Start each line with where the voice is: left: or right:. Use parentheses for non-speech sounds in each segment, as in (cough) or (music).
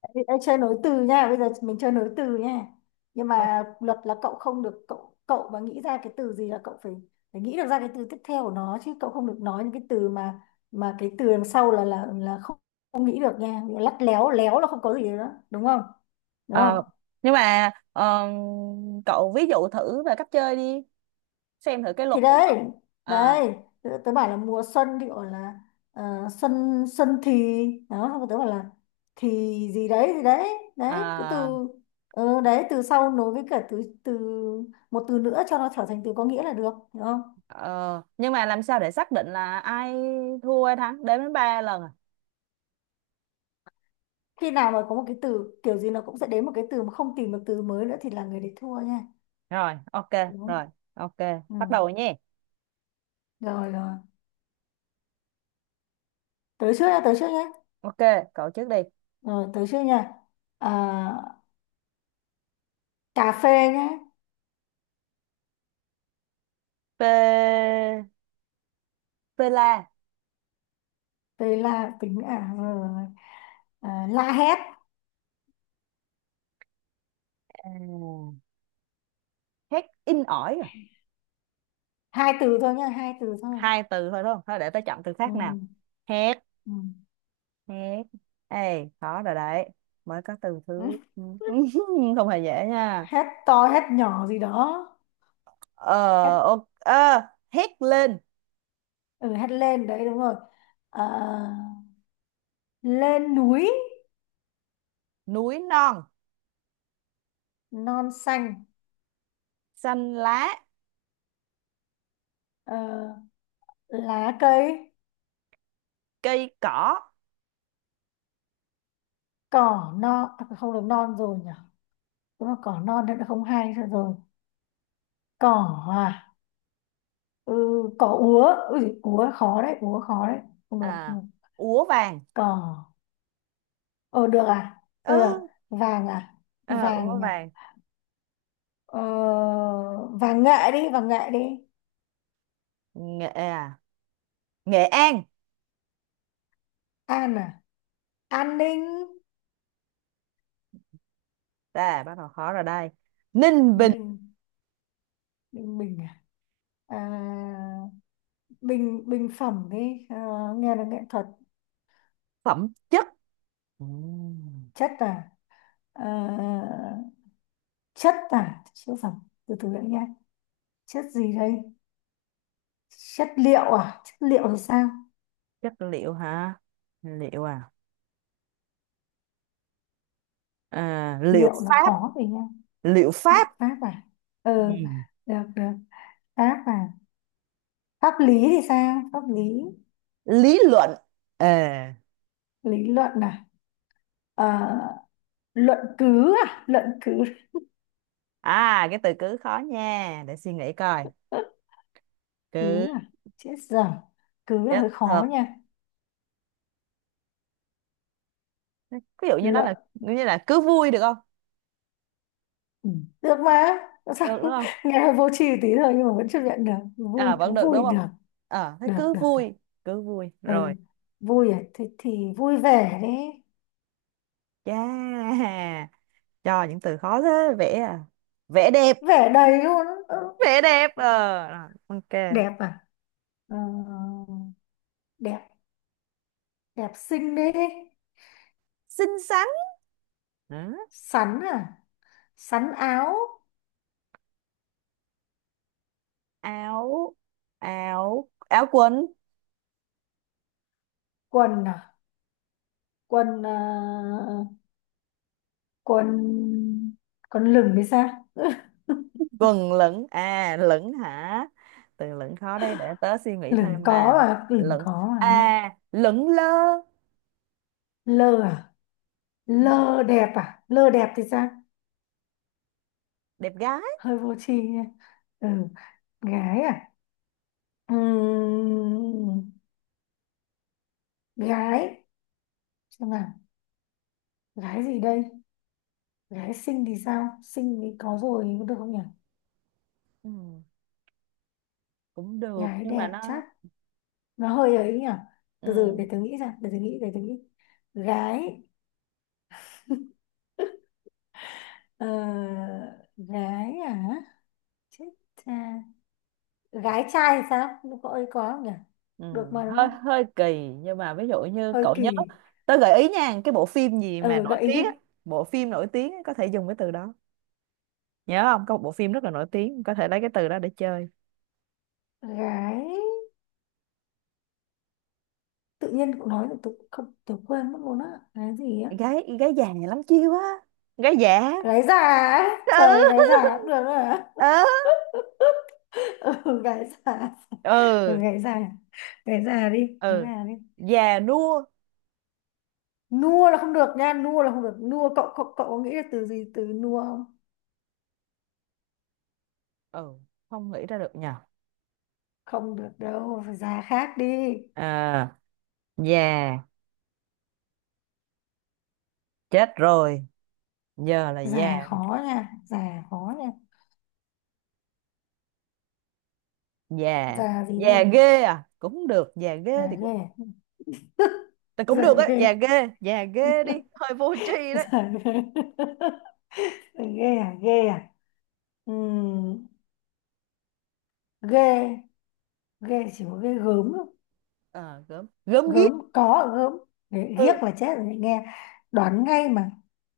left: Ê, ê, chơi nối từ nha. Bây giờ mình chơi nối từ nha, nhưng
right: Ờ,
left: mà luật là cậu không được, cậu cậu mà nghĩ ra cái từ gì là cậu phải phải nghĩ được ra cái từ tiếp theo của nó, chứ cậu không được nói những cái từ mà cái từ đằng sau là không, không nghĩ được nha. Lắt léo léo là không có gì đó, đúng không? Đúng không?
right: ờ. Nhưng mà cậu ví dụ thử về cách chơi đi, xem thử cái luật
left: Thì
right: của cậu.
left: đấy.
right: à,
left: Đấy, tớ bảo là mùa xuân thì gọi là ờ, xuân. Xuân thì đó, xong rồi tớ bảo là thì, gì đấy, gì đấy. Đấy, cứ
right: à,
left: từ, ờ, đấy từ sau nối với cả từ từ một từ nữa cho nó trở thành từ có nghĩa là được, hiểu không?
right: ờ, nhưng mà làm sao để xác định là ai thua ai thắng, đếm đến ba lần à?
left: Khi nào mà có một cái từ kiểu gì nó cũng sẽ đến một cái từ mà không tìm được từ mới nữa thì là người đấy thua nha.
right: Rồi, ok.
left: Đúng không?
right: Rồi, ok,
left: Ừ.
right: bắt đầu rồi nhé.
left: Rồi, rồi. Tới trước nha, tới trước nhé.
right: Ok, cậu trước đi.
left: Rồi, tới trước nha. À, cà phê nhé.
right: P, pela.
left: Tê là tính à? Rồi, rồi. À, la hét.
right: À, hét in ỏi à?
left: Hai từ thôi nhá, hai từ thôi.
right: Hai từ thôi đúng không, thôi để tôi chọn từ khác nào.
left: Ừ.
right: Hét.
left: Ừ.
right: Hét. Ê khó rồi đấy, mới có từ thứ.
left: (laughs)
right: (laughs) Không hề dễ nha.
left: Hét to hét nhỏ gì đó. Hét.
right: Ờ, ok, hét lên.
left: Ừ, hét lên, đấy đúng rồi. Ờ, lên núi.
right: Núi non.
left: Non xanh.
right: Xanh lá.
left: Ờ, lá cây.
right: Cây cỏ.
left: Cỏ non à, không được, non rồi nhỉ. Đúng là cỏ non thì không hay nữa rồi. Cỏ à. Ừ, cỏ úa. Ui, úa khó đấy, úa khó đấy. Không được,
right: À
left: không được.
right: úa vàng.
left: Cỏ. Ờ, được à. Được.
right: Ừ.
left: Vàng à.
right: Ờ, úa
left: Vàng nhỉ.
right: vàng.
left: Ờ, và nghệ đi, và nghệ đi.
right: Nghệ à, Nghệ An.
left: An à. An ninh.
right: À, bắt đầu khó rồi đây. Ninh Bình.
left: Ninh ninh bình à, à bình. Bình phẩm đi. Ờ, nghe là nghệ thuật.
right: Phẩm chất. Ừm,
left: Chất à. Ờ, chất à chứ phẩm. Từ từ lại nha, chất gì đây. Chất liệu à, chất liệu thì sao.
right: chất liệu hả. Liệu à, à liệu
left: Liệu là
right: pháp.
left: khó rồi nha.
right: Liệu
left: Liệu
right: pháp.
left: pháp à. Ừ,
right: Ừm,
left: được, được. Pháp à. Pháp lý thì sao, pháp lý.
right: lý luận. Ờ.
left: Lý luận à. Ờ, luận cứ à, luận cứ.
right: À cái từ cứ khó nha, để suy nghĩ coi.
left: (laughs) Cứ
right: Cứ
left: à, chết dở. Cứ là
right: chất
left: hơi
right: thật,
left: khó nha.
right: ví dụ như nó
left: Luận.
right: là như là cứ vui được không.
left: Ừ. Được mà. Tại sao?
right: Được đúng không,
left: (laughs) Nghe hơi vô tri tí thôi nhưng mà vẫn chấp nhận được. Vui
right: à vẫn
left: cứ
right: được đúng
left: vui
right: không.
left: được.
right: Ờ thế
left: Được,
right: cứ
left: được, được.
right: vui. Cứ vui
left: Ừ.
right: rồi.
left: Vui à, thì vui vẻ đấy.
right: Yeah, cho những từ khó thế. Vẽ à, vẽ đẹp.
left: Vẻ đầy luôn. Ừ.
right: Vẽ đẹp ờ rồi, ok.
left: Đẹp à. Ờ, đẹp. Đẹp xinh đấy.
right: Xinh xắn. Đó.
left: Sắn à. Sắn áo.
right: Áo, áo quần.
left: Quần à. Quần à, quần quần lửng thì sao. (laughs)
right: Quần lửng à, lửng hả, từ lửng khó đây để tớ suy nghĩ
left: Lửng
right: thêm nào.
left: có à, lửng
right: Lửng,
left: có à.
right: à lửng lơ.
left: Lơ à.
right: Ừ,
left: Lơ đẹp à, lơ đẹp thì sao.
right: đẹp gái.
left: Hơi vô tri nha. Ừ. Gái à. Ừm, gái. Xem nào, gái gì đây. Gái xinh thì sao, xinh thì có rồi, có được không nhỉ.
right: Ừ, cũng được
left: Gái
right: nhưng mà
left: đẹp
right: nó.
left: chắc. Nó hơi ấy nhỉ. Từ từ
right: Ừ.
left: để tôi nghĩ ra, để tôi nghĩ, để tôi nghĩ. Gái. (laughs) Ờ, gái à. Chết cha. Gái trai thì sao. Nó có ấy, có không nhỉ.
right: Ừ,
left: Được mà đúng
right: hơi
left: không.
right: hơi kỳ nhưng mà ví dụ như
left: Hơi
right: cậu nhớ,
left: kỳ.
right: tớ gợi ý nha, cái bộ phim gì mà
left: Ờ,
right: nổi
left: gợi ý
right: tiếng á,
left: đi.
right: bộ phim nổi tiếng á, có thể dùng cái từ đó. Nhớ không, có một bộ phim rất là nổi tiếng, có thể lấy cái từ đó để chơi.
left: Gái, tự nhiên cậu nói thì tôi không tôi quên mất luôn á. Gái gì á.
right: Gái, gái già này lắm chiêu á. Gái già.
left: Gái già á. Trời, gái
right: Ừ.
left: già cũng được à.
right: (laughs) Ừ.
left: (laughs) Ừ, gái già. Ừ,
right: Ừ.
left: gái già. Gái già đi, gái
right: Ừ.
left: già đi.
right: Già nua.
left: Nua là không được nha, nua là không được. Nua, cậu cậu cậu có nghĩ là từ gì, từ nua không?
right: Ừ không nghĩ ra được nhờ.
left: Không được đâu, phải già khác đi.
right: À già, chết rồi, giờ là
left: Già
right: già.
left: khó nha, già khó nha.
right: Già.
left: Già gì
right: Già
left: đây.
right: ghê à cũng được, già ghê
left: Già
right: thì
left: ghê
right: cũng
left: à?
right: là cũng
left: Già
right: được á,
left: ghê.
right: già ghê đi, hơi vô tri
left: (laughs)
right: đấy.
left: Già ghê. (laughs) Ghê à, ghê à. Ừ. ghê ghê chỉ có ghê gớm thôi.
right: Ờ, gớm, gớm
left: Gớm
right: ghiếc.
left: có ở gớm.
right: Ừ.
left: Ghiếc là chết rồi nghe. Đoán ngay mà.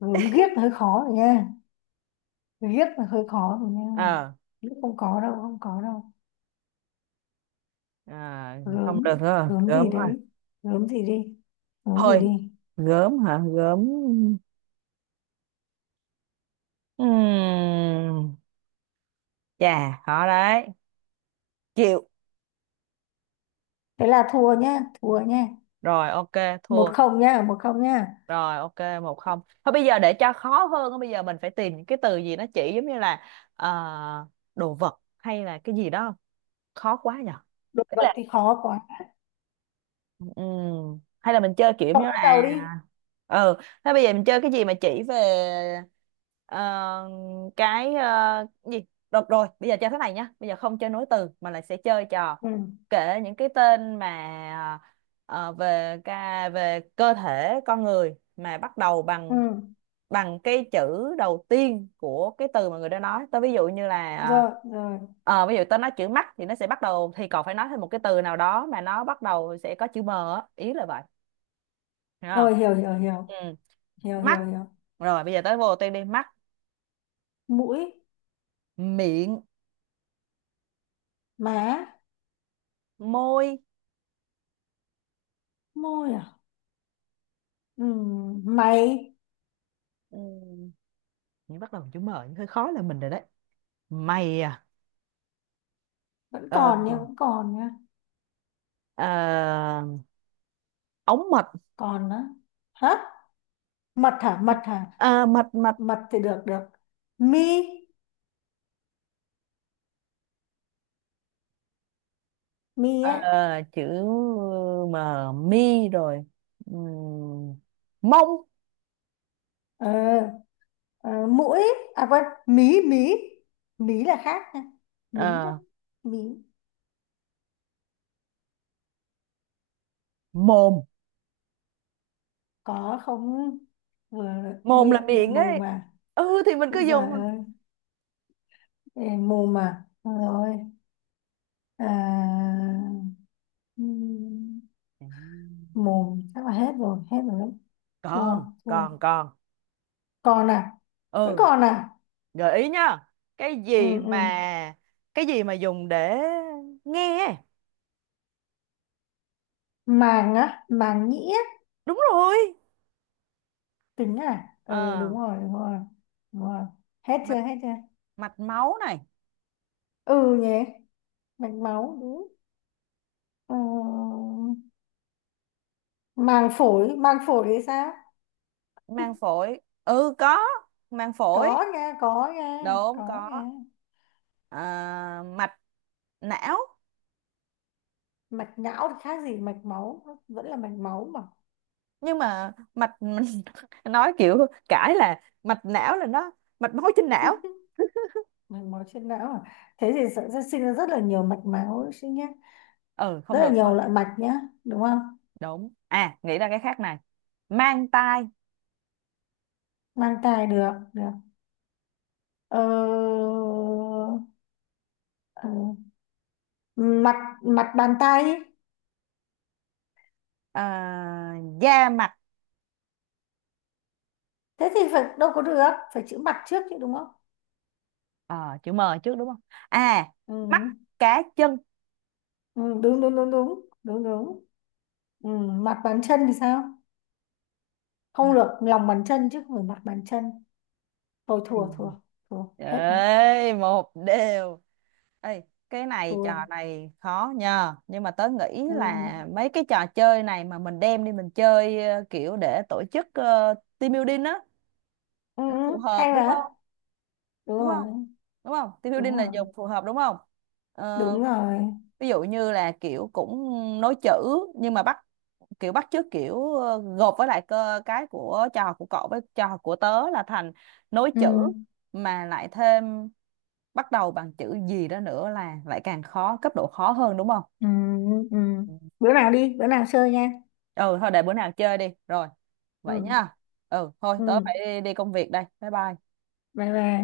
left: Gớm ghiếc hơi khó rồi nha, ghiếc là hơi khó rồi nha.
right: Ờ,
left: Ghiếc không có đâu, không có đâu.
right: à, không
left: Gớm.
right: được rồi,
left: Gớm
right: gớm
left: gì
right: thôi.
left: đấy. Gớm gì đi, gớm gì
right: Thôi,
left: đi.
right: gớm hả, gớm. Ừm, Chà, khó đấy. Chịu.
left: Thế là thua nhá, thua nhá.
right: Rồi, ok,
left: một
right: thua.
left: không nhá, 1-0 nhá.
right: Rồi, ok, một không. Thôi bây giờ để cho khó hơn, á, bây giờ mình phải tìm những cái từ gì nó chỉ giống như là ờ, đồ vật hay là cái gì đó. Khó quá nhở.
left: Đồ vật thì khó quá.
right: Ừ. Hay là mình chơi kiểu
left: Cậu
right: như
left: bắt
right: là,
left: đầu đi.
right: ừ, thế bây giờ mình chơi cái gì mà chỉ về ờ, cái ờ, gì được rồi, bây giờ chơi thế này nhá, bây giờ không chơi nối từ mà là sẽ chơi trò
left: Ừ,
right: kể những cái tên mà về về cơ thể con người mà bắt đầu
left: ừ.
right: bằng bằng cái chữ đầu tiên của cái từ mà người đó nói. Tao ví dụ như là,
left: Rồi, rồi,
right: ví dụ tao nói chữ mắt thì nó sẽ bắt đầu, thì còn phải nói thêm một cái từ nào đó mà nó bắt đầu sẽ có chữ m á. Ý là vậy, hiểu không.
left: rồi. Hiểu hiểu hiểu,
right: Ừ.
left: hiểu
right: Mắt.
left: hiểu hiểu.
right: Rồi bây giờ tới vô tên đi. Mắt.
left: Mũi.
right: Miệng.
left: Má.
right: Môi.
left: Môi à. Ừ, mày.
right: Ừ. Những bắt đầu bằng chữ m những hơi khó là mình rồi đấy. Mày à.
left: Vẫn
right: Ờ,
left: còn nha, vẫn còn nha.
right: ờ, ống mật.
left: Còn nữa. Hả. Mật hả, mật hả.
right: Ờ, mật. Mệt.
left: Mật thì được, được. Mi. Mi á.
right: Ờ, chữ M, mi rồi. Ừm, mông.
left: Ờ, ờ, mũi, à quên. Mí mí. Mí là khác nha, mí đó.
right: Ờ,
left: Mí
right: mồm.
left: có không vừa.
right: Mồm là
left: Miệng lại
right: miệng
left: mồm
right: ấy.
left: mà.
right: Ừ thì mình cứ
left: Ôi giời
right: dùng thôi.
left: ơi. Ê, mồm mà. Được rồi. À, ừm,
right: Ừm,
left: mồm chắc là hết rồi, hết rồi đấy.
right: con
left: Thua. Thua.
right: con con
left: Còn à. Vẫn
right: Ừ,
left: còn à.
right: gợi ý nhá, cái
left: Ừ,
right: gì mà,
left: ừ.
right: cái gì mà dùng để nghe.
left: Màng á, màng nhĩ á.
right: Đúng rồi.
left: Tính à.
right: Ờ,
left: Ừ, đúng rồi, đúng rồi. Đúng rồi. Hết chưa,
right: mạch,
left: hết chưa.
right: mạch máu này.
left: Ừ nhỉ. Mạch máu đúng. Ừ. Màng phổi, màng phổi thì sao.
right: Mang phổi, ừ có. Mang phổi.
left: Có nha, có nha,
right: Đúng
left: có
right: có.
left: nha.
right: À, mạch não.
left: Mạch não thì khác gì mạch máu, nó vẫn là mạch máu mà.
right: Nhưng mà mạch, (laughs) nói kiểu cãi là mạch não là nó mạch máu trên não.
left: (laughs) Mạch máu trên não à, thế thì sẽ sinh ra rất là nhiều mạch máu sinh nhá,
right: Ừ
left: rất
right: không
left: là
right: được thôi.
left: nhiều loại mạch nhá, đúng không.
right: Đúng, à nghĩ ra cái khác này. Mang tai.
left: Mang thai. Được, được. Ờ, ờ, mặt. Mặt bàn tay ấy.
right: À, da mặt.
left: Thế thì phải đâu có được, phải chữ mặt trước chứ đúng không.
right: Ờ, chữ M trước đúng không. À, mắt
left: Ừ.
right: cá chân.
left: Ừ, đúng đúng đúng đúng đúng đúng. Ừ. Mặt bàn chân thì sao. Không
right: Mặt.
left: được, lòng bàn chân chứ không phải mặt bàn chân. Thôi
right: Ừ.
left: thua, thua. Thua hết rồi.
right: Ê một đều. Ê, cái này
left: Thua.
right: trò này khó nhờ, nhưng mà tớ nghĩ
left: Ừ.
right: là mấy cái trò chơi này mà mình đem đi mình chơi kiểu để tổ chức team building á,
left: Ừ.
right: nó phù
left: Ừ, hay
right: hợp đúng
left: mà.
right: không.
left: Đúng
right: Đúng
left: rồi,
right: không, đúng không, team
left: đúng
right: building là
left: rồi,
right: dùng phù hợp đúng không. Ờ,
left: đúng rồi.
right: ví dụ như là kiểu cũng nối chữ nhưng mà bắt, kiểu bắt chước kiểu, gộp với lại cơ cái của trò học của cậu với trò học của tớ là thành nối
left: Ừ.
right: chữ mà lại thêm bắt đầu bằng chữ gì đó nữa là lại càng khó cấp độ khó hơn đúng không.
left: Ừ. Ừ. Bữa nào đi, bữa nào chơi nha.
right: Ừ thôi để bữa nào chơi đi rồi, vậy
left: Ừ.
right: nha. Ừ thôi tớ
left: Ừ.
right: phải đi, đi công việc đây, bye bye.
left: Bye bye.